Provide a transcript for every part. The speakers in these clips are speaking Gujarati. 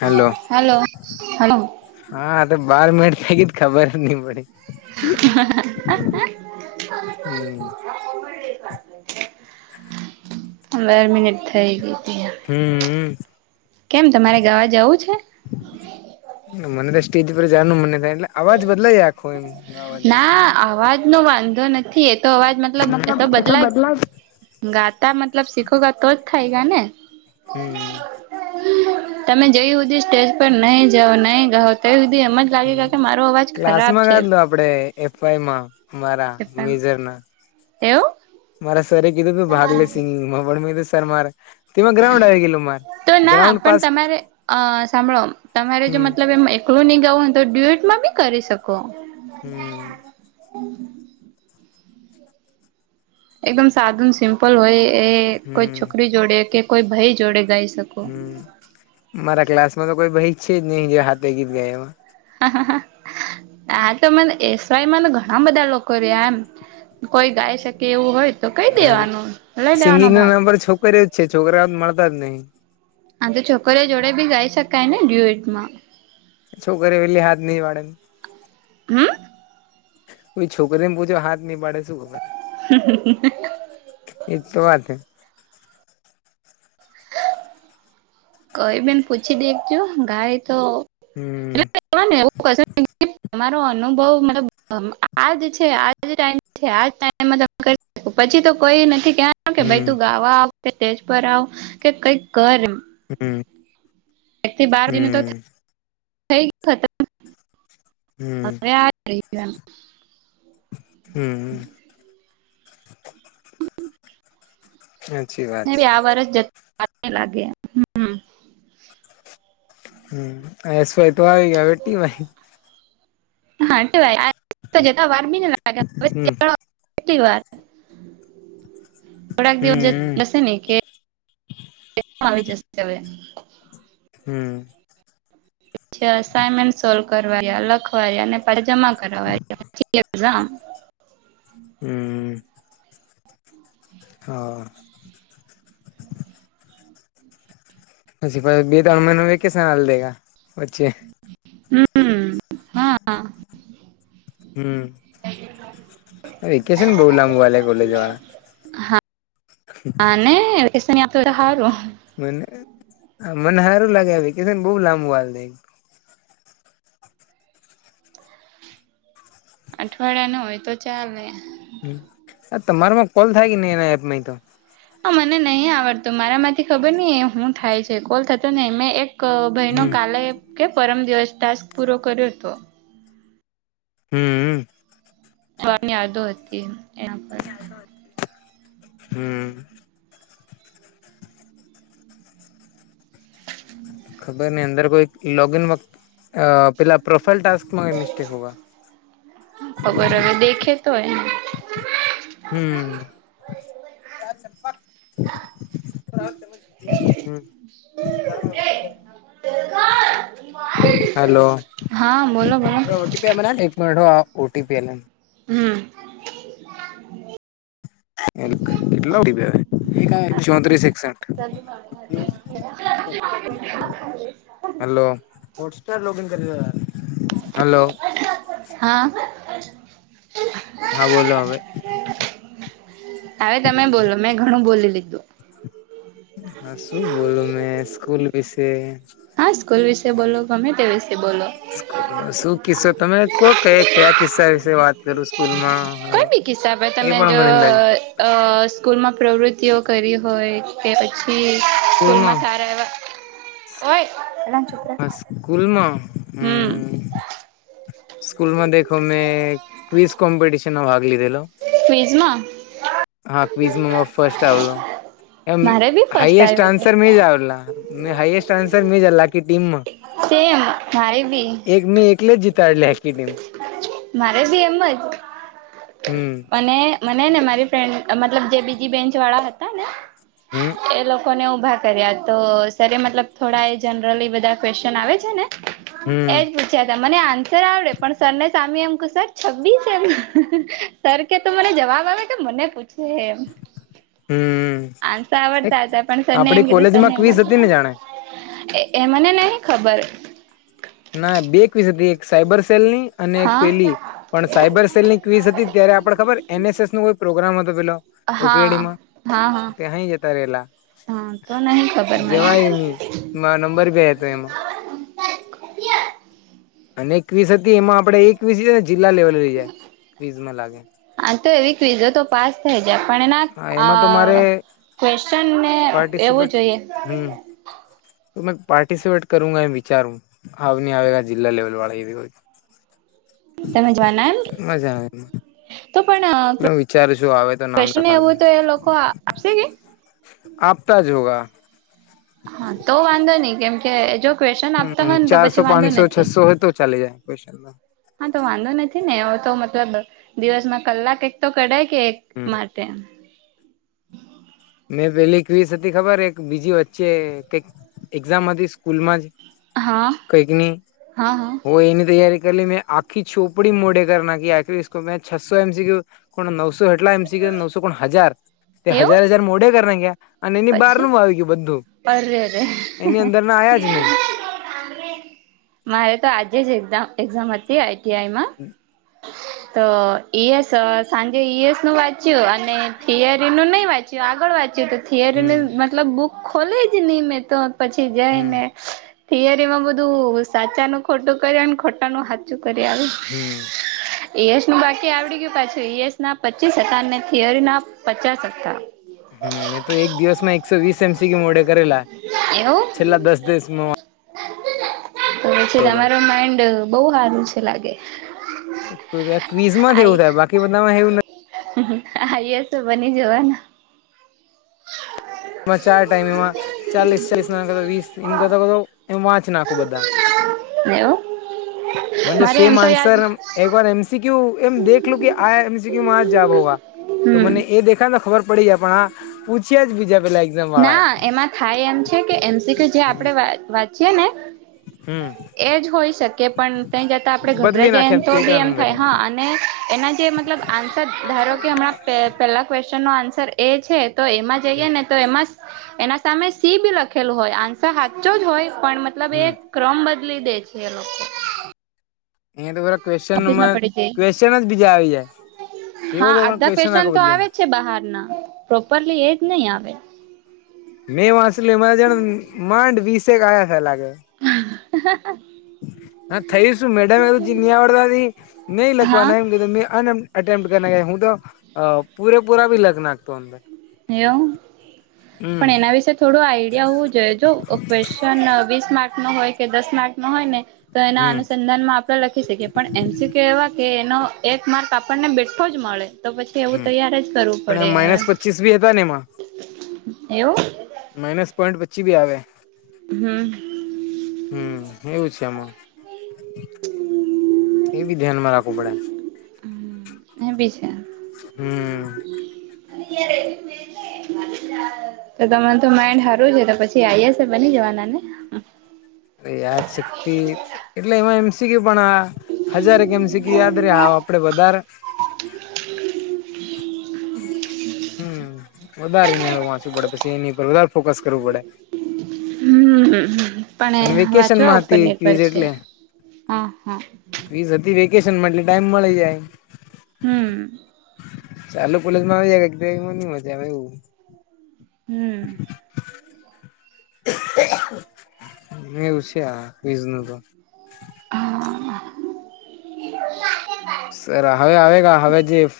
હલો. હલો હા તો બાર મિનિટ થી ગી તો ખબર જ ની પડી. હમ [inaudible] બે મિનિટ થઇ ગી તી. હમમ. કેમ તમારે ગાવા જવું છે? મને તો સ્ટેજ પર જવાનું મને થાય એટલે અવાજ બદલાય આખો એમ. અવાજ એમ ના અવાજ નો વાંધો નથી, એતો અવાજ મતલબ એતો એ તો બદલાય. બદલા જ ગાતા મતલબ સીખોગા તો જ થયગા ને. હમ્મ. તમે જય હુધી સ્ટેજ પર નય જાઓ નય જાવો ત્ય સુધી એમજ લાગે ગ હમ કે મારો અવાજ ખરાબ ક્લાસમાં છે. ગાધલો આપડે એફ આઈ માં મારા મેજર ના. એવું મારા સર એ કીધું તું ભાગ લે સિંગિંગમાં પણ મે કીધું સર મારે તેમાં ગ્રાઉન્ડ આવી ગયેલું મારે તો ના ગ્રાઉન્ડ પણ પાસ તમારે અહ સાંભળો તમારે જો હમ મતલબ એમ કોરું નહીં ગાવું હોય તો ડ્યુએટમાં બી કરી શકો. હમ્મ. એકદમ સાધુ સિમ્પલ હોય એ કોઈ હમ છોકરી જોડે કે કોઈ ભાઈ જોડે ગાઈ શક હમ્મ, મારા ક્લાસમાં તો કોઈ ભાઈ છે જ નહી જે હાથે ગીત ગાએવા. આ તો મન એસ વાયમાં ઘણા બધા લોકો રહ્યા એમ. કોઈ ગાઈ શકે એવું હોય તો કઈ હા દેવાનું લઈ સિંગિંગ લેવાનો નો ભાગ. નંબર છોકરી જ છે છોકરા મળતા જ નહી. હા તો છોકરી જોડે ભી ગાય શકાય ને ડ્યુટ માં. છોકરી એેલી હાથ નહીં વાડેન. હમ્મ. કોઈ છોકરીને પૂછો હાથ ની પાડે શું ખબર. એજ તો વાત હે. કઈ બેન પૂછી દેખજું ગાય તો હમ્મ એ [inaudible] તમારો અનુભવ મતલબ આમ આજ છે આજ ટાઇમ છે આજ ટાઇમ [inaudible] પછી તો કોઈ નથી કહેવાનું કે ભાઈ હમ્મ તું ગાવા આવ કે ટેજ પર આવ કે કઈક કર એમ. હમ્મ. એક થી બાર જને તો હમ્મ થઈ [inaudible] હમ્મ હરે આ ગઈ એમ. હમ્મ, હમ્મ. હાચી વા ને બી આ વર્ષ જે [inaudible] લાગે. હમ હમ્મ, એ સેટ વાઈ હવે ટી વાઈ. [inaudible] કેટલી હમ્મ વાર થોડાક દિવસ હમ્મ જશે ને કે કે ના આવી જશે હવે. હમ્મ. જે અસાઈમેન્ટ સોલ્વ કરવા લખવા પાછ જમા કરવાય પછી એક્ઝામ. હમ્મ. હા. પછી પાએ બે ત્રણ મહિનો વેકેશન આલ દેગા વચ્છે. હમ્મ, હા હા. હમ્મ. [unintelligible] વેકેશન બહુ લાંબુ વાલે કોલેજ વાળા. હા ને [inaudible] હારું. મને મને હારું લાગે આ વેકેશન બઉુ લાંબુ આલ દે. અઠવાડિયા નો હોય તો ચાલે. હમ્મ. આ તમારા માં કોલ થાય કે નહી એના એપ માંય તો. હા મને નહીં આવડતું મારામાંથી ખબર નઈ હું થાય છે કોલ થતો નહીં. મેં એક ક ભઈનો હમ કાલે કે પરમ દિવસ ટાસ્ક પૂરો કર્યો તો. હમ્મ અમ્મ. વા ની યાદો હતી યા પર. હા હમ ખબર નહીં અંદર કોઈ લોગઇન વત અહ પેલા પ્રોફાઈલ ટાસ્ક ખબર હવે દેખે તો હોયને. હમ્મ. હમ્મ. [inaudible] હા બોલો બોલો હલો ઓપી એક મ ઓટીપી એ હમ કેટલા ઉડી ચોત્રીસે [inaudible] કરી હલો હા હા બોલો હવે હવે તમે બોલો મેં ઘણું બોલી લીધું હા શું બોલું મેં સ્કૂલ વિશે હા સ્કૂલ વિશે બોલો ગમે તે વિશે બોલો સ્કૂલ ન શું કિસ્સો તમે કો ક કયા કિસ્સા વિશે વાત કરું સ્કૂલમાં હવે હિસાબે એ તમે પણ મને અંદાજ જો સ્કૂલમાં પ્રવૃત્તિઓ કરી હોય કે પછી સ્કૂલમાં સારા એવા હોય એલા છૂકરા કલમ હ સ્કૂલમાં દેખો મેં ક્વીઝ કોમ્પિટશનમાં ભાગ લીધેલો ફિઝમા હા ક્વિઝમાં ફસ્ટ આવેલો એ મારે બી ફર્સ્ટ હાાઈએસ્ટ આવ્યો હતો આન્સર મે જ હાએસ્ટ આન્સર મે જાલલા ટીમ માં સેમ મારે બી એક મે એકલે જ જીતા એટલેી ટીમ મારે ભી એમ જ હમ અને મને ને મારી ફ્રેન્ડ મતલબ જે બીજી બેન્ચ વાળા હતા ને હમ એ લોકોને ઉઊભા કર્યા તો સર મતલબ થોડા એ જનરલી બધા ક્વેશ્ચન આવે છે ને હમ એજ અચછા મને આન્સર આવડે પણ સરને સામેી એમ ક સર છ્ીસ એમ સર કે તો મને જવાબ આવે કે મને પૂછે એમ હમ આસ આવડતા હતા પણ સર આપડી નેમ ગેધ કોલેજમાં સરનેમ ક્વીઝ હતી ને જાણે એ મને નહ ખબર ના બે એક વિસ એક સાયબર સેલ ની અને એક પેલી હા પણ સાયબર સેલની ક્વીઝ હતી ત્યારે આપડ ખબર એનએસએસ નો કોઈ પ્રોગ્રામ હતો પેલો હા ઉકેડીમાં હા હા ત્યાંય જતા રહેેલા હા તો નહી ખબર મને જવાય નહી મા નંબર ભ હતો એમાં અને ક્વીસ હતી એમાં આપડે એકવીસ ને જિલ્લા લેવલે લઈ જાય ક્વીઝમાં લાગે હા તો એવી ક્ઝો તો પાસ થઈ જાય પણ હા એના એમાં તો મારે ક્વેશ્ચનને એવું પાર્ટિસિપેટ જોઈએ હમ તો મે પાર્ટિસિપેટ કરુંા વિચારું હ ન આવેગ જિલ્લા લેવલ વાળા તમે જોવાના એમ મજા આવે એમાં તો પણ તો નામ કન લખાડ એવું હોય દું તો એ લોકો આપશે કે આપફતા જ હોગ હા તો વાંધો નહી કેમકે જો ક્વેશન આપતા હમ હોય ને તો ચારસો પછી વાંધો પાંચસો નથી. છસો હોય તો ચાલી જાય ક્વેશ્ચનમાં હા તો વાંધો નથી ને એ તો મતલબ દિવસમાં કલાક એક તો કઢાય કે એક હમ તેમ મેં પેલી ક્વીિસ હતી ખબર એક બીજી વચ્ચે ક એક્ઝામ હતી સ્કૂલ માં જ હા કંકની હા હા હો એની તૈયારી કરીલી મેં આ ખી છોપડી મોઢે કર નાકી આખી મે છસો એમ સી કો નવસો હેટલા એમ સી કે નવસો કોણ હજાર તે એવું હજાર હજાર મોડે કરનાગ્યા? અને એની બહાર પછી નું આવી ગયું બધું, અરે રે એની અંદર ના આયા જ નહી. મારે તો આજે જ એક્સા એક્ઝામ હતી આઈ ટી આઈમાં. તો ઈ એસ સાંજે ઈ એસ નું વાંચ્યું અને થિયરીનું નહીં વાંચ્યું આગળ વાંચ્યું તો. થિયરી હમ મતલબ બુક ખોલે જ નહી મેં તો પછી જાય હમ ને. થિયરી માં બધું સાચાનું ખોટું કરને ખોટાનું સાચું કરી આવે. હમ્મ. ઈ એસ નું બાકી આવડી ગયું પાછું ઈ એસ ના પચીસ હતા ને થિયરી ના પચાસ હતા. હમ્મ, મેં તો એક દિવસમાં એકસો વીસ એમ સી મોડે કરેલા, એવું છેલ્લા દસ દિવસમાં. તો પછી તમારો માઈન્ડ બહુ સારું છે લાગે. ક્વીઝ માં એવું થાય બાકી બધામાં એવું નથ હા એ તો બની જોવાનું. એમાં ચાર ટાઈમ એમાં ચાલીસ ચાલીસ ના કર વીસ એમ કર એમાં નાખુ બધા. એવું અને મારે સેમ એમ તો આન્સર યાદ એક વાર એમ સી ક્યુ એમ દેખલું કે આ એમ સી ક્યુ માં આ જ ભવા તો હમ મને એ દેખા ને ખબર પડી ગયાં પણ આ પૂછીયા જ બીજા પેલાઈ ના એમાં થાય એમ છે કે એમ સી ક્યુ કે જે આપણે વાંચીએ ને હમ્મ. એજ હોય શકે પણ તઈ જતા આપડે બદલી ગભરાય જાય નાખે તો પેટન બી એમ થાય અંદરની હા અને એના જે મ મતલબ આન્સર ધારો કે હમણાં પે પેલા ક્વેશ્ચન નો આન્સર એ છે તો એમાં જઈએ ને તો એમાં એના સામે સી બી લખેલું હોય આન્સર હાચો જ હોય પણ મતલબ હમ એ ક્રમ બદલી દે છે એ લોકો. અહીંયા તો બરા ઓફિસમાં ક્વેશ્ચનમાં પડી જાય છે ક્વેશ્ચન જ બીજા આવી જાય. એવો હા તો પણ અધા ક્વેશ્ચન આખો કેશન્ટ તો બદલીને આવે છે બહારના પ્રોપરલી એ જ નહી આવે. મેં વાંસલી મારે જ માંડ વિસે ગયા થા લાગે. હા હા થઈ શું મેડમ એ તો નિ આવડતા ની હા લખવાના એમ કે મે અટેમ્પ્ટ કર હું તો અ પૂરેપૂરા ભી લખનાખુ અંદર. એમ? હમ પણ એના વિશે થોડું આઈડિયા હોવું જોઈએ જો ક્વેશ શન વીસ માર્ક ન હોય કે દસ માર્ક નો હોય ને તો એના હમ અનુસંધાનમાં લખી શકીએ પણ એમ સી ક્યુ એવા કે એનો એક માર્ક આપણને બેઠો જ મળે. તો પછી એવું તૈયાર જ કરવું પડે એને. સીસવી હતા ન એમાં? એવું? માઇનસ પોઈન્ટ પચી બી આવે. હમ્મ. હમ્મ, હું છે આમાં? [unintelligible] એ બી ધ્યાનમાં રાખવું પડે. હું બી છે હમ્મ. હમ્મ. [inaudible] તો તમાર તો માઇન્ડ હારું રે છે તો પછી આઈ એ એસ બની જવાના ને? અરે યાદ શક્તિ એટલે એમાં એમ સી ક્યુ પણ આ હજારેક એમ સી ક્યુ યાદ રે આપડે વધારે હમ્મવધારે ને વાંચવું પડે પછી એની પર વધારે ફોકસ કરવું પડે. હમ્મ અને પણ વાંચવા વેકેશનમાં ઉપર હતી નિર્ભર ક્વીઝ છે હ હા. ફ્રીઝ હતી વેકેશન માં એટલે ટાઈમ મળી જાય. હમ્મ. ચાલુ કોલેજમાં આવી જમાં ન મજા આવે એવું હમ્મ. એવું છે આ વીઝ ન તો. હમ્મ. સર હવે આવે ગા હવે જે એફ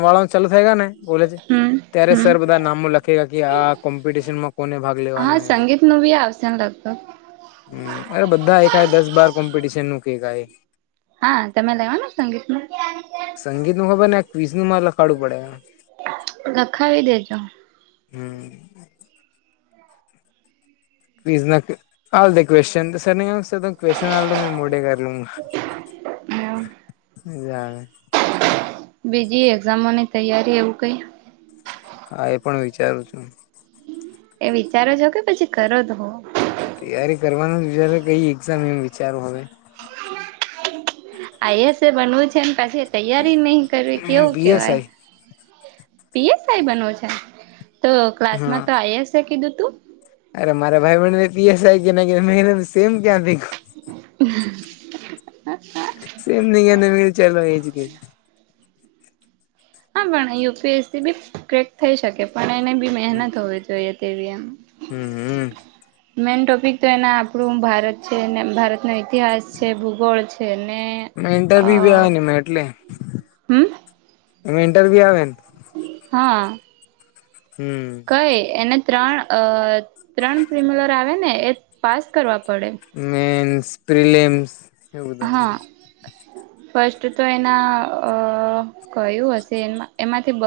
વાળા ચાલુ થાય કોલેજ. હમ ત્યારે હમ સર બધા નામો લખે ગ કે આ કોમ્પિટિશનમાં. કોને ભાગ લેવાનો હા એવું સંગીત નું બી આવશે ને લગભગ. હમ્મ અ બધા એકાય દસ બાર કોમ્પિટિશન નું કકાય હા તમે લેવાનું સંગીતમાં? સંગીત નું ખબર ને એક ક્વીઝ નું મારે લખાડું પડે. લખાવી દેજો. [inaudible] પઝ હલ દે ક્વેશ્ચન સર ન ક્વેશ્ચન હલ મેં મોઢે કર લુ અ. બીજી એક્ઝામોની તૈયારી એવું કઈ? હા એ પણ વિચારું છું. એ વિચારો છો કે પછી કરો તો હો? તૈયારી કરવાનું જ વિચ કઈ એક્ઝામ એમ વિચારો હવે. [inaudible] આઈ સે બનવું છે ને પછી તૈયારી નહી કરવી કેવું કેવાય પીએસઆઈ પીએસઈ બનોવ છે? તો હા ક્લાસમાં તો આઈ શે કીધું તું. અરે મારા ભાઈ બ ને પીએસાય કે ના કે મહેનત સેમ ક્યાં થઈુ. [inaudible] હા સેમ ન એને મ ચાલ એજ કે. હા પણ યુપીએસસી બી ક્રેક થઈ શકે પણ એને બી મહેનત હોવી જોઈએ તેવી એમ. હમ્મ હમ્મ. મેન ટોપિક તો એના આપણું ભારત છે ભારતનો ઈતિહાસ છે ભૂગોળ છે ને. અ ઈન્ટરવ્ય ભી આવે ને એટલે હમ એ ઈન્ટરવી્ય આવે? હા. હમ્મ. કઈ એને ત્રણ ત્રણ પ્રિમ્યુલર આવે ને એ પાસ કરવા પડે. મેન્સ પ્રલેમ્સ. હા. [inaudible] ફર્સ્ટ તો એના અ કયું હશે એ એમાંથી બ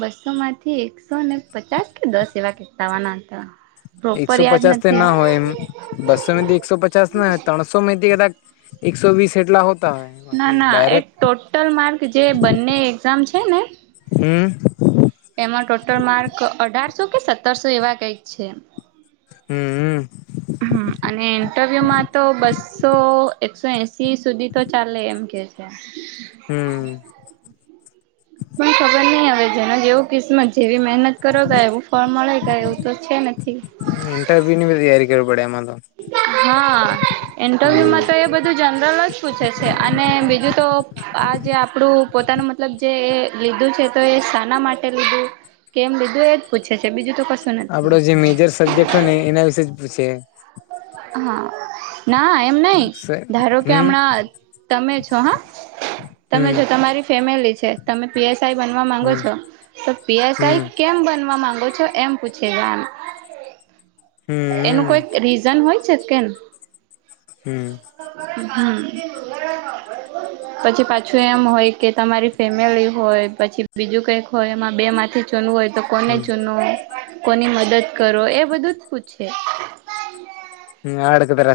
બસો માંથી એકસો ને પચાસ કે દસ એવા કતાવાના હતા. પ્રોપર એકસો યાદ પચાસ નથી ના હોય એમ. બસોમાંથી એકસો પચાસ ના ત્રણસો થી કા એકસો વીસ એટલા હો. ના ના એ ટોટલ માર્ક જે બંને એક્ઝામ છે ને. હમ. એમાં ટોટલ માર્ક અઢારસો કે સત્તરસો એવા કઈક છે. હમ. હમ્મ. હમ અને ઇન્ટરવ્યુ માં તો બસ્સો. એકસો એસી સુધી તો ચાલે એમ કે છે. હમ્મ. પણ ખબર નહ હવે જેનો જેવું કિસ્મત જેવી. મહેનત કરો ગાય એવું ફળ મળે ગાય એવું તો છે નથી. ઇન્ટરવ્યુ ની બધી તૈયારી કરવી પડે એમાં તો. હા હમ ઇન્ટરવ્યૂમાં તો એ બધું જનરલ જ પૂછે છે. અને બીજું તો આ જે આપણું પોતાનું મતલબ જે એ લીધું છે, તો એ શના માટે લીધું કેમ લીધું એજ પૂછે છે, બીજું તો કશું નથી. આપડો જે મેજર સબ્જેક્ટ હોય ને એના વિશેે જ પૂછે. હા, ના એમ નઈ ધારો કે હમ હમણાં તમે છો હા. તમે હમ જો તમારી ફેમિલી છે. તમે પી એસ આઈ બનવા માંગો હમ છો, તો પી એસ આઈ હમ કેમ બનવા માંગો છો. એમ પૂછે, ગવા એનું કોઈક રીઝન હોય છે કેમ. હમ. હમ, પછી પાછું એમ હોય કે તમારી ફેમિલી હોય પછી બીજું કઈક હોય એમાં બે માંથી ચૂનવું હોય તો કોને ચૂનો કોની મદદ કરો એ બધું જ પૂછે. હમ આડક ભરાસ [unintelligible]